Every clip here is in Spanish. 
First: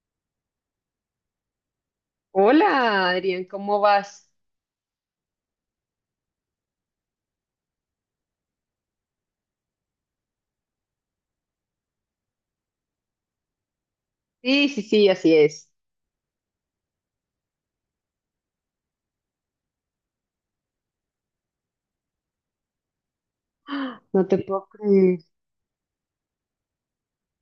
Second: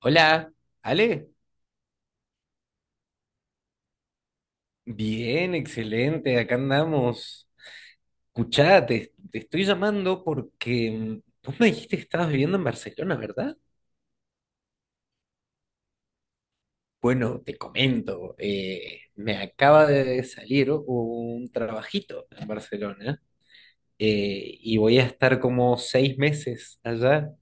Hola, Ale. Hola, Adrián, ¿cómo vas? Bien, excelente, acá andamos. Escuchá, te estoy llamando porque vos me dijiste que estabas viviendo en Barcelona, ¿verdad? Sí, sí, sí, así es. Bueno, te comento, me acaba de salir un trabajito en Barcelona No te puedo y voy a creer. estar como 6 meses allá.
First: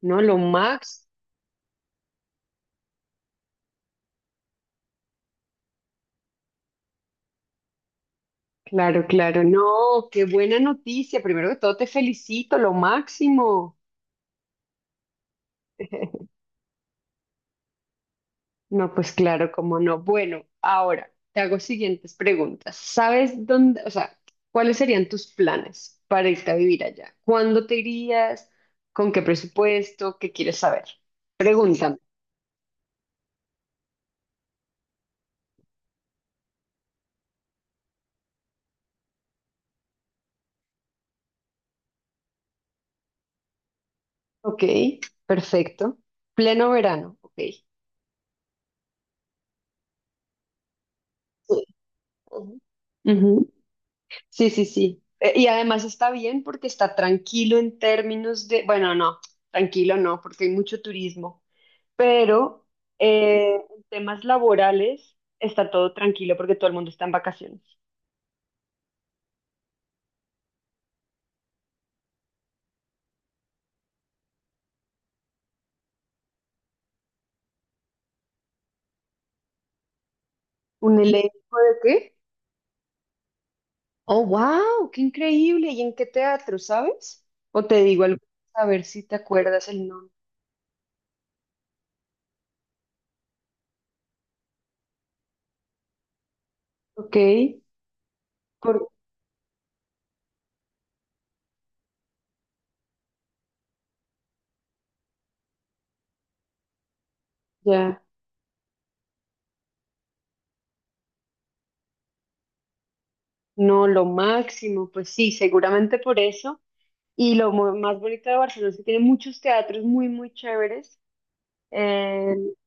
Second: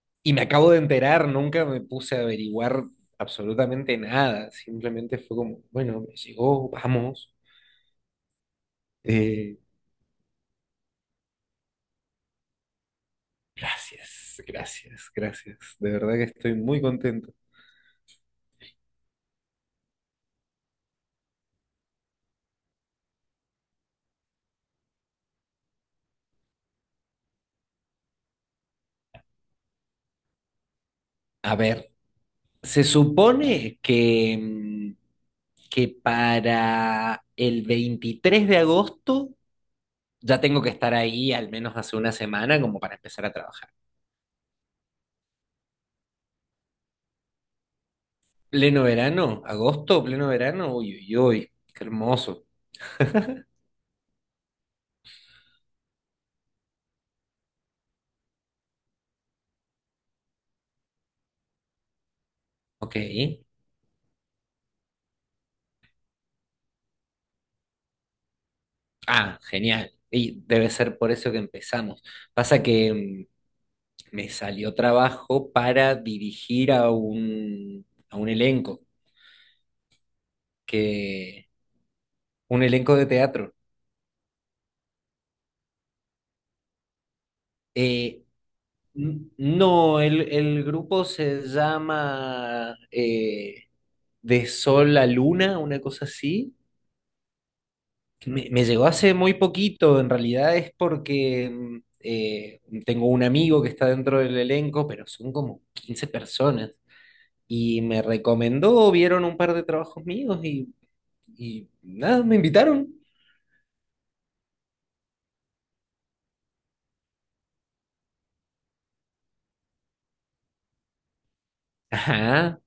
No, Y lo me acabo de Max. enterar, nunca me puse a averiguar absolutamente nada, simplemente fue como, bueno, me llegó, vamos. Claro, claro. Eh, No, qué buena noticia. Primero que todo, te felicito, lo máximo. Gracias, gracias, gracias. De verdad que estoy muy contento. No, pues claro, cómo no. Bueno, ahora te hago siguientes preguntas. ¿Sabes dónde, o sea, cuáles serían tus planes para irte a vivir allá? ¿Cuándo te irías? ¿Con qué presupuesto? ¿Qué quieres saber? A ver, Pregúntame. se supone que, que para el 23 de agosto ya tengo que estar ahí al menos hace una semana como para empezar a trabajar. Ok, perfecto. Pleno verano. Ok. Pleno verano, agosto, pleno verano, uy, uy, uy, qué hermoso. Ujú. Ujú. Sí, sí, sí. Y además está bien porque está tranquilo en términos de, bueno, no, tranquilo no, porque hay mucho turismo, pero Ok. En temas laborales está todo tranquilo porque todo el mundo está en vacaciones. Ah, genial. Y debe ser por eso que empezamos. Pasa que me salió trabajo para dirigir a a un elenco. ¿Un Que elenco de qué? un elenco de teatro. Oh, wow, qué increíble. ¿Y en qué teatro, sabes? O te digo algo, Eh, a ver si te n- acuerdas el no, nombre. el grupo se llama De Sol a Luna, una cosa así. Ok, Me llegó por, hace muy poquito, en realidad es porque tengo un amigo que está dentro del elenco, pero son como 15 personas. Y me ya, recomendó, vieron un par de trabajos míos y nada, me invitaron. no, lo máximo, pues sí, seguramente por eso. Y lo más bonito de Barcelona es que tiene muchos teatros muy, muy chéveres. Eh, Ajá.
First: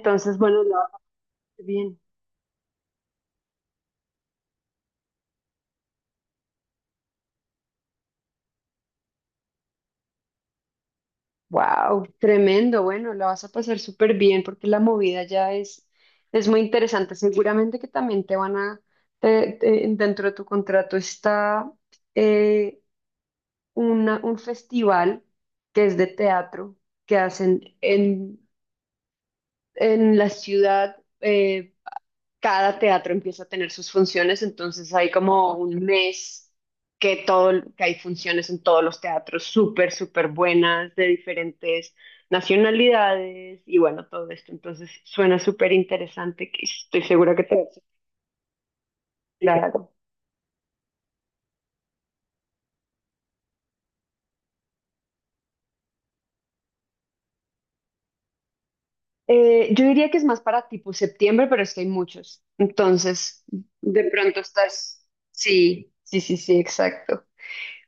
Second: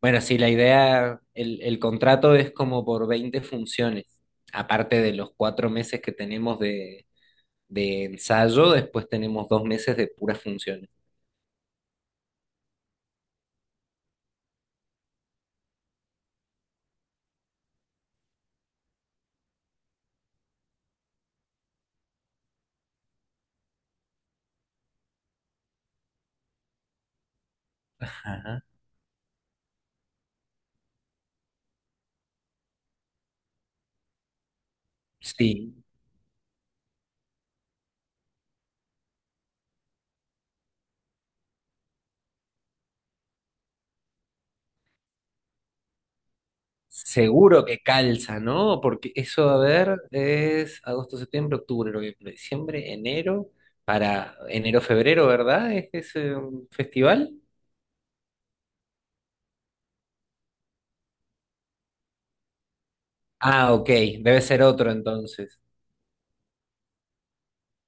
Bueno, sí, la bueno, la vas a idea, el, pasar el bien. contrato es como por 20 funciones. Aparte de los 4 meses que tenemos de ensayo, después tenemos 2 meses de puras funciones. Wow, tremendo. Bueno, la vas a pasar súper bien porque la movida ya es muy interesante. Seguramente que también te van a, dentro de tu contrato está eh, un festival que es de teatro que hacen Ajá. en la ciudad. Eh, cada teatro empieza a tener sus funciones, entonces hay como un Sí, mes que todo, que hay funciones en todos los teatros súper, súper buenas de diferentes nacionalidades y bueno, todo esto. Entonces suena súper interesante, que estoy segura que te va a seguro que hacer calza, ¿no? Porque eso, a claro. ver, es agosto, septiembre, octubre, noviembre, diciembre, enero, para enero, febrero, ¿verdad? ¿Es ese festival? Yo diría que es más para tipo septiembre, pero es que hay muchos. Entonces, Ah, ok, de pronto debe ser otro estás. entonces. Sí, sí, sí, sí, exacto.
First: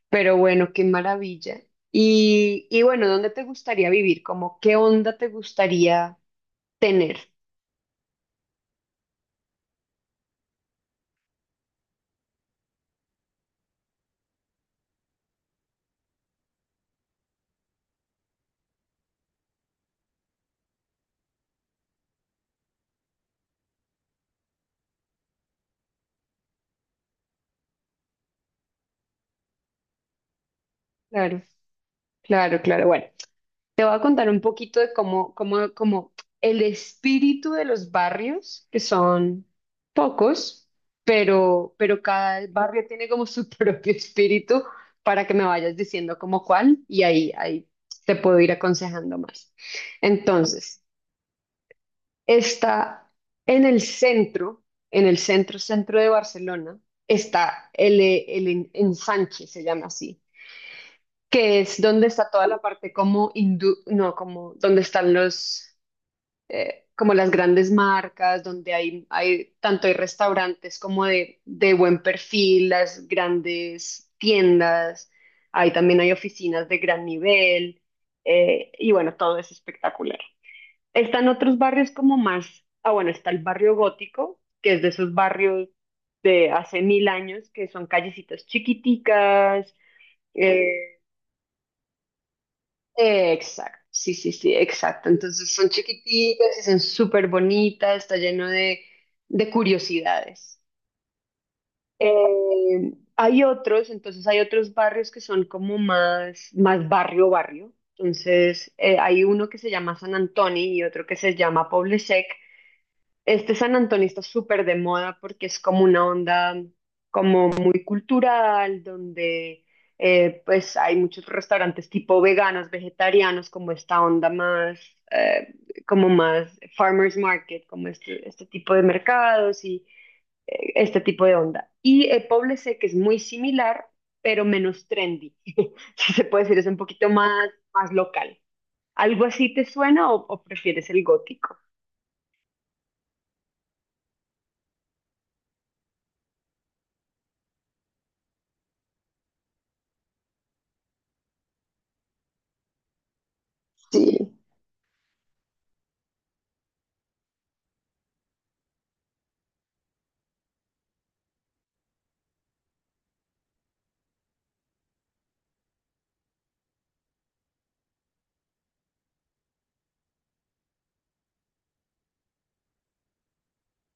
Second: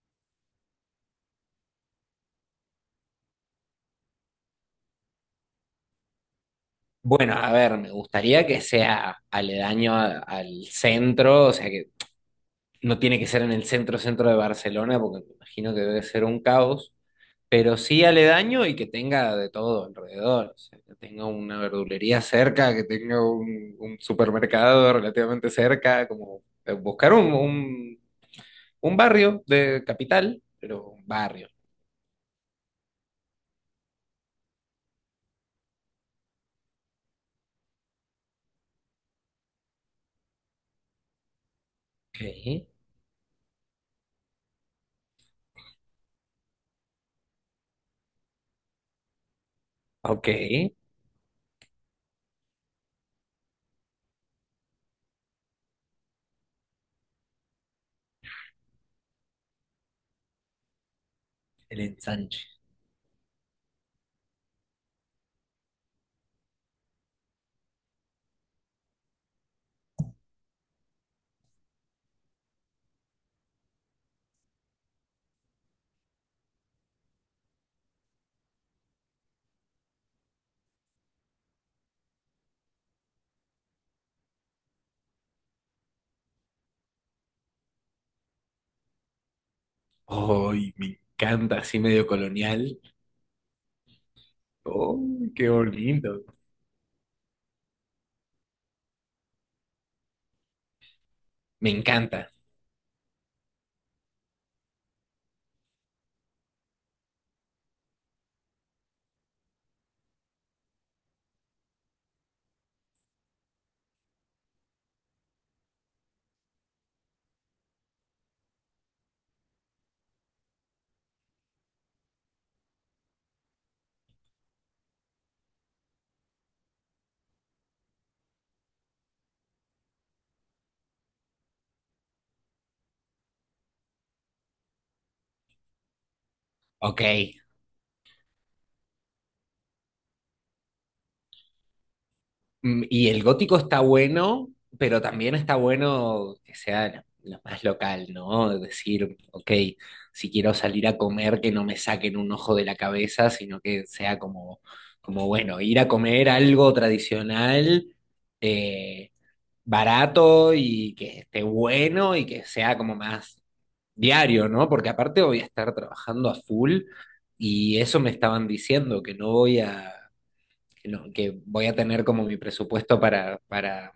Pero bueno, qué maravilla. Y bueno, ¿dónde te gustaría vivir? Como, ¿qué onda te gustaría tener? Bueno, a ver, me gustaría que sea aledaño al centro, o sea que no tiene que ser en el centro centro de Barcelona, porque me imagino que debe ser un caos, pero sí aledaño y que tenga de todo alrededor, o sea, que tenga una verdulería cerca, que tenga un supermercado relativamente cerca, como buscar un barrio de capital, pero un Claro, barrio. claro, claro. Bueno, te voy a contar un poquito de cómo, cómo, cómo el espíritu de los barrios, que son pocos, pero Ok, cada barrio tiene como su propio espíritu para que me vayas diciendo como cuál y ahí, ahí te puedo ir aconsejando más. ok, el Entonces. Está en el centro, en el centro, centro de Barcelona, está el ensanche, se llama así, que es donde está ensanche. toda la parte como hindú, no, como donde están los, como las grandes marcas, donde hay tanto hay restaurantes como de buen perfil, las grandes tiendas, ahí también hay oficinas de gran nivel, y bueno, todo es espectacular. Están otros barrios como más, ah bueno, está el barrio gótico, que es de esos barrios de hace mil años, que son callecitas chiquiticas. Ay, me eh, encanta, así medio colonial. exacto, sí, sí, sí, exacto. Oh, qué Entonces son bonito. chiquiticas y son súper bonitas, está lleno de curiosidades. Me encanta. Hay otros, entonces hay otros barrios que son como más, más barrio, barrio. Entonces hay uno que se llama San Antonio y otro que se llama Poble. Este San Antonio está súper de moda porque es como una onda como muy cultural, donde pues hay muchos restaurantes tipo veganos, vegetarianos, como esta onda más, eh, como más farmers market, como este tipo de mercados y este tipo de onda. Y Poblete, que es muy similar, pero menos trendy, si se puede decir, es un Ok. poquito más, más local. ¿Algo así te suena o prefieres el gótico? Mm, y el gótico está bueno, pero también está bueno que sea lo más local, ¿no? Es decir, ok, si quiero salir a comer, que no me saquen un ojo de la cabeza, sino que sea Sí, como, como bueno, ir a comer algo tradicional, eh, barato y que esté bueno y que sea como más diario, ¿no? Porque aparte voy a estar trabajando a full y eso me estaban diciendo, que no voy a, que, no- que voy a tener como mi presupuesto para, para,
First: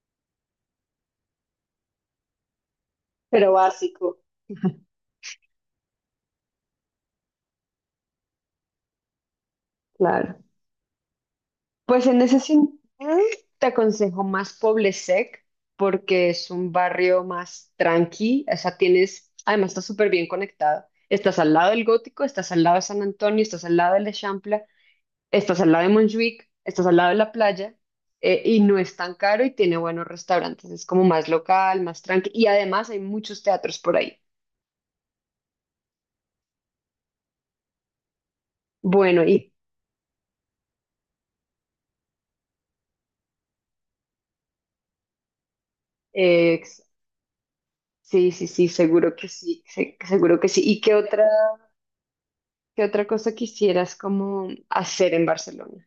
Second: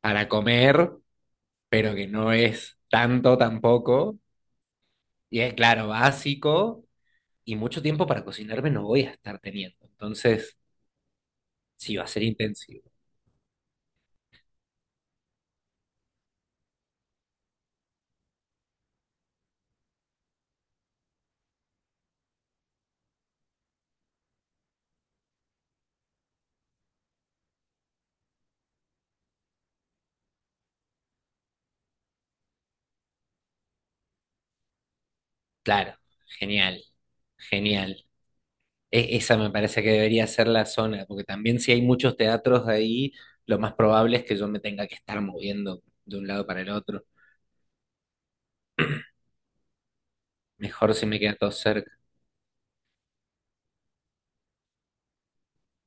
para comer, pero que no es tanto pero tampoco. básico. Y es claro, básico y mucho tiempo para cocinarme no voy a estar teniendo. Claro. Entonces, sí, va Pues a en ser ese sentido, intensivo. te aconsejo más Poblesec porque es un barrio más tranqui, o sea, tienes, además está súper bien conectado. Estás al lado del Gótico, estás al lado de San Antonio, estás al lado del Eixample, estás al lado de Montjuic, estás al lado de la playa y no es tan caro y tiene buenos restaurantes, es como más local, más tranqui y además hay muchos teatros por ahí. Claro, genial, genial. E- Bueno, Esa me y parece que debería ser la zona, porque también si hay muchos teatros ahí, lo más probable es que yo me tenga que estar moviendo de un lado para eh, el otro. sí, sí, sí, seguro que sí, seguro que sí. ¿Y Mejor qué si me otra? queda todo cerca. ¿Qué otra cosa quisieras como hacer en Barcelona?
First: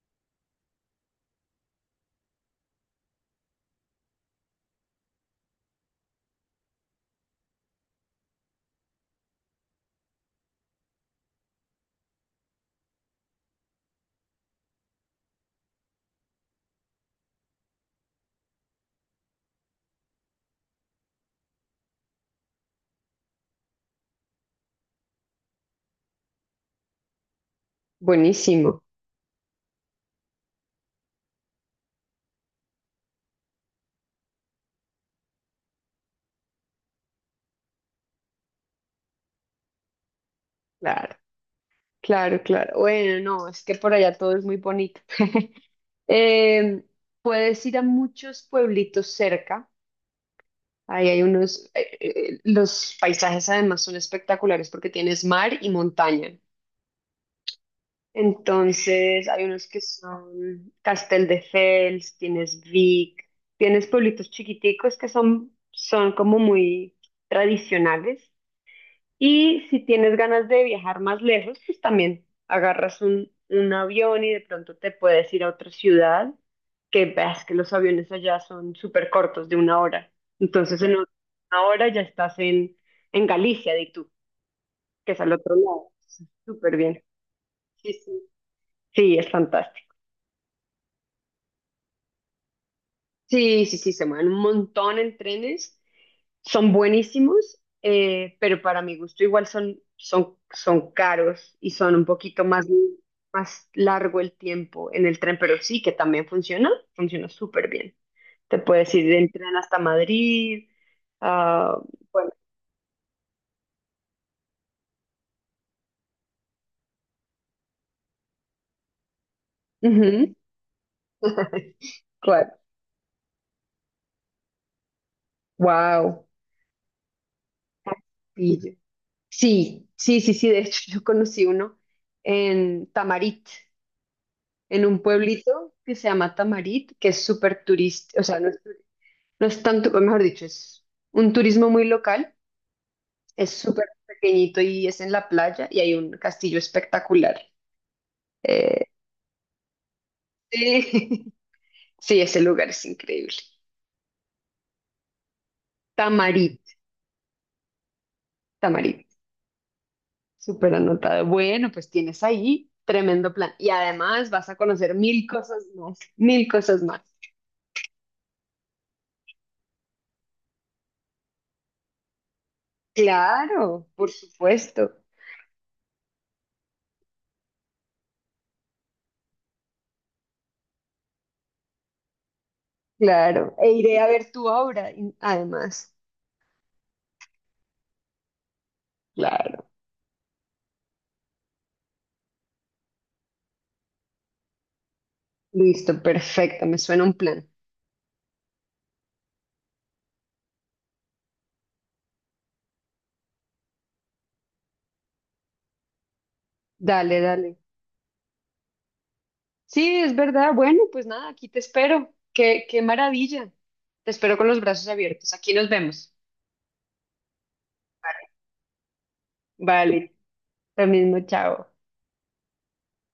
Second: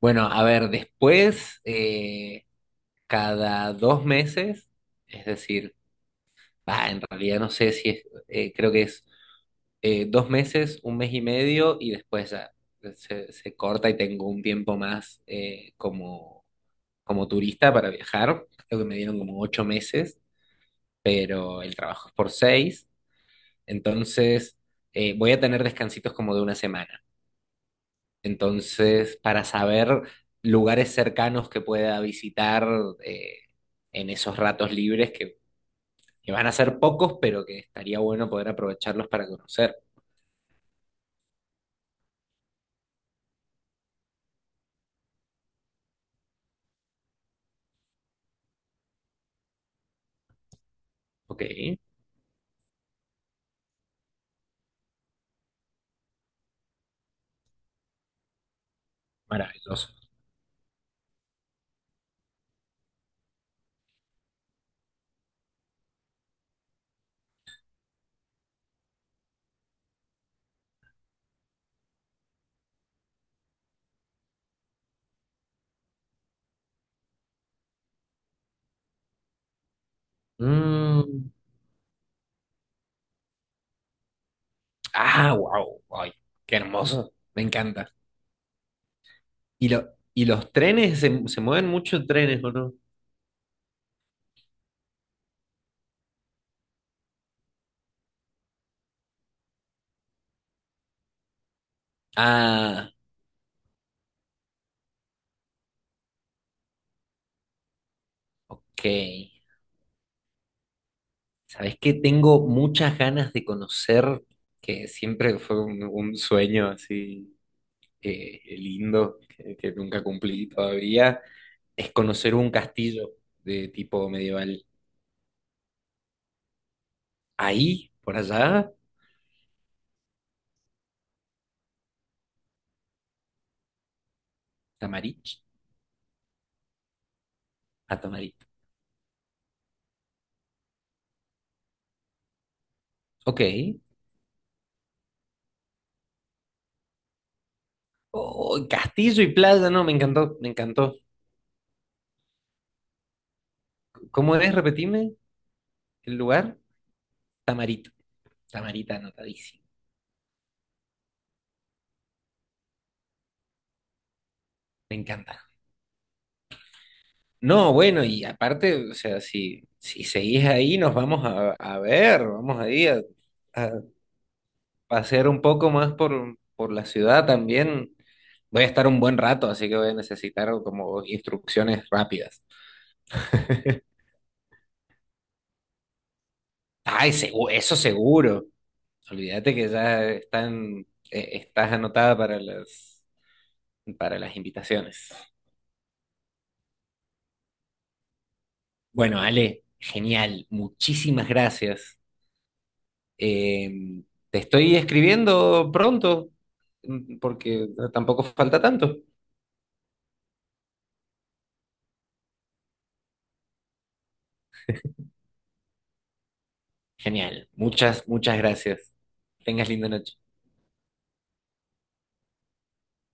Bueno, a ver, después, cada 2 meses, es decir, bah, en realidad no sé si es, creo que es 2 meses, un mes y medio, y después ya se corta y tengo un tiempo más como, como turista para viajar. Creo que me dieron como 8 meses. Pero el trabajo es por 6, entonces voy a tener descansitos como de una semana. Buenísimo, Entonces, para saber lugares cercanos que pueda visitar eh, en esos ratos libres que van a ser pocos, pero que estaría bueno poder aprovecharlos para conocer. claro, claro, claro. Bueno, no, es que por allá todo es muy bonito. Em, puedes ir a muchos pueblitos cerca. Ahí hay Ok, unos, los paisajes además son espectaculares porque tienes mar y montaña. Entonces hay unos que maravilloso. son Castelldefels, tienes Vic, tienes pueblitos chiquiticos que son, son como muy tradicionales. Y si tienes ganas de viajar más lejos, pues también agarras un avión y de pronto te puedes ir a otra ciudad, que ves que los aviones allá son súper cortos, de una hora. Entonces en Mm, una hora ya estás en Galicia, de tú, que es al ah, otro wow, lado. ay, qué Súper bien. hermoso, me encanta. Sí, sí. Sí, es ¿Y, lo, fantástico. y los trenes, se mueven muchos trenes, ¿o no? Sí, sí, sí, se mueven un montón en trenes son buenísimos, pero para mi gusto igual son, son, son caros y son un poquito más, Ah, más largo el tiempo en el tren, pero sí que también funciona, funciona súper bien. Te ok. puedes ir del tren hasta Madrid. Sabes ah, que bueno. tengo muchas ganas de conocer, que siempre fue un sueño así lindo, que nunca Ujú. cumplí todavía, es conocer un ¿Cuál? castillo de tipo medieval. Wow. Ahí, por allá, Castillo. Sí, sí, sí, sí. De hecho, yo conocí uno en Tamarit, en un Tamarich, pueblito que se llama Tamarit, que es súper a turístico, o Tamarit. sea, no es turístico. No es tanto, o mejor dicho, es un turismo muy local, Ok. es súper pequeñito y es en la playa y hay un castillo espectacular. Oh, Eh, castillo y playa, no, me encantó, me encantó. sí, sí, ese lugar es increíble. ¿Cómo es? Repetime el lugar. Tamarit, Tamarit, Tamarita, Tamarit, anotadísimo. súper anotado. Bueno, pues tienes ahí tremendo plan. Y además vas a conocer Me mil encanta. cosas más, mil cosas más. No, bueno, y aparte, o sea, si seguís ahí, nos vamos a ver, vamos ahí a Claro, por supuesto, pasear un poco más por la ciudad también. Voy a estar un buen rato, así que voy a necesitar como instrucciones rápidas. claro. E iré a ver tu obra, además. Ay, eso seguro. Olvídate Claro, que ya están, estás anotada para las invitaciones. listo, perfecto, me suena un plan. Bueno, Ale, genial. Muchísimas gracias. Eh, te estoy escribiendo pronto, Dale, dale. porque tampoco falta tanto. Sí, es verdad. Bueno, pues nada, aquí te espero. Qué, qué maravilla. Te espero con los brazos abiertos. Aquí nos vemos. Genial, muchas, muchas gracias. Tengas linda noche. Vale, lo mismo, chao.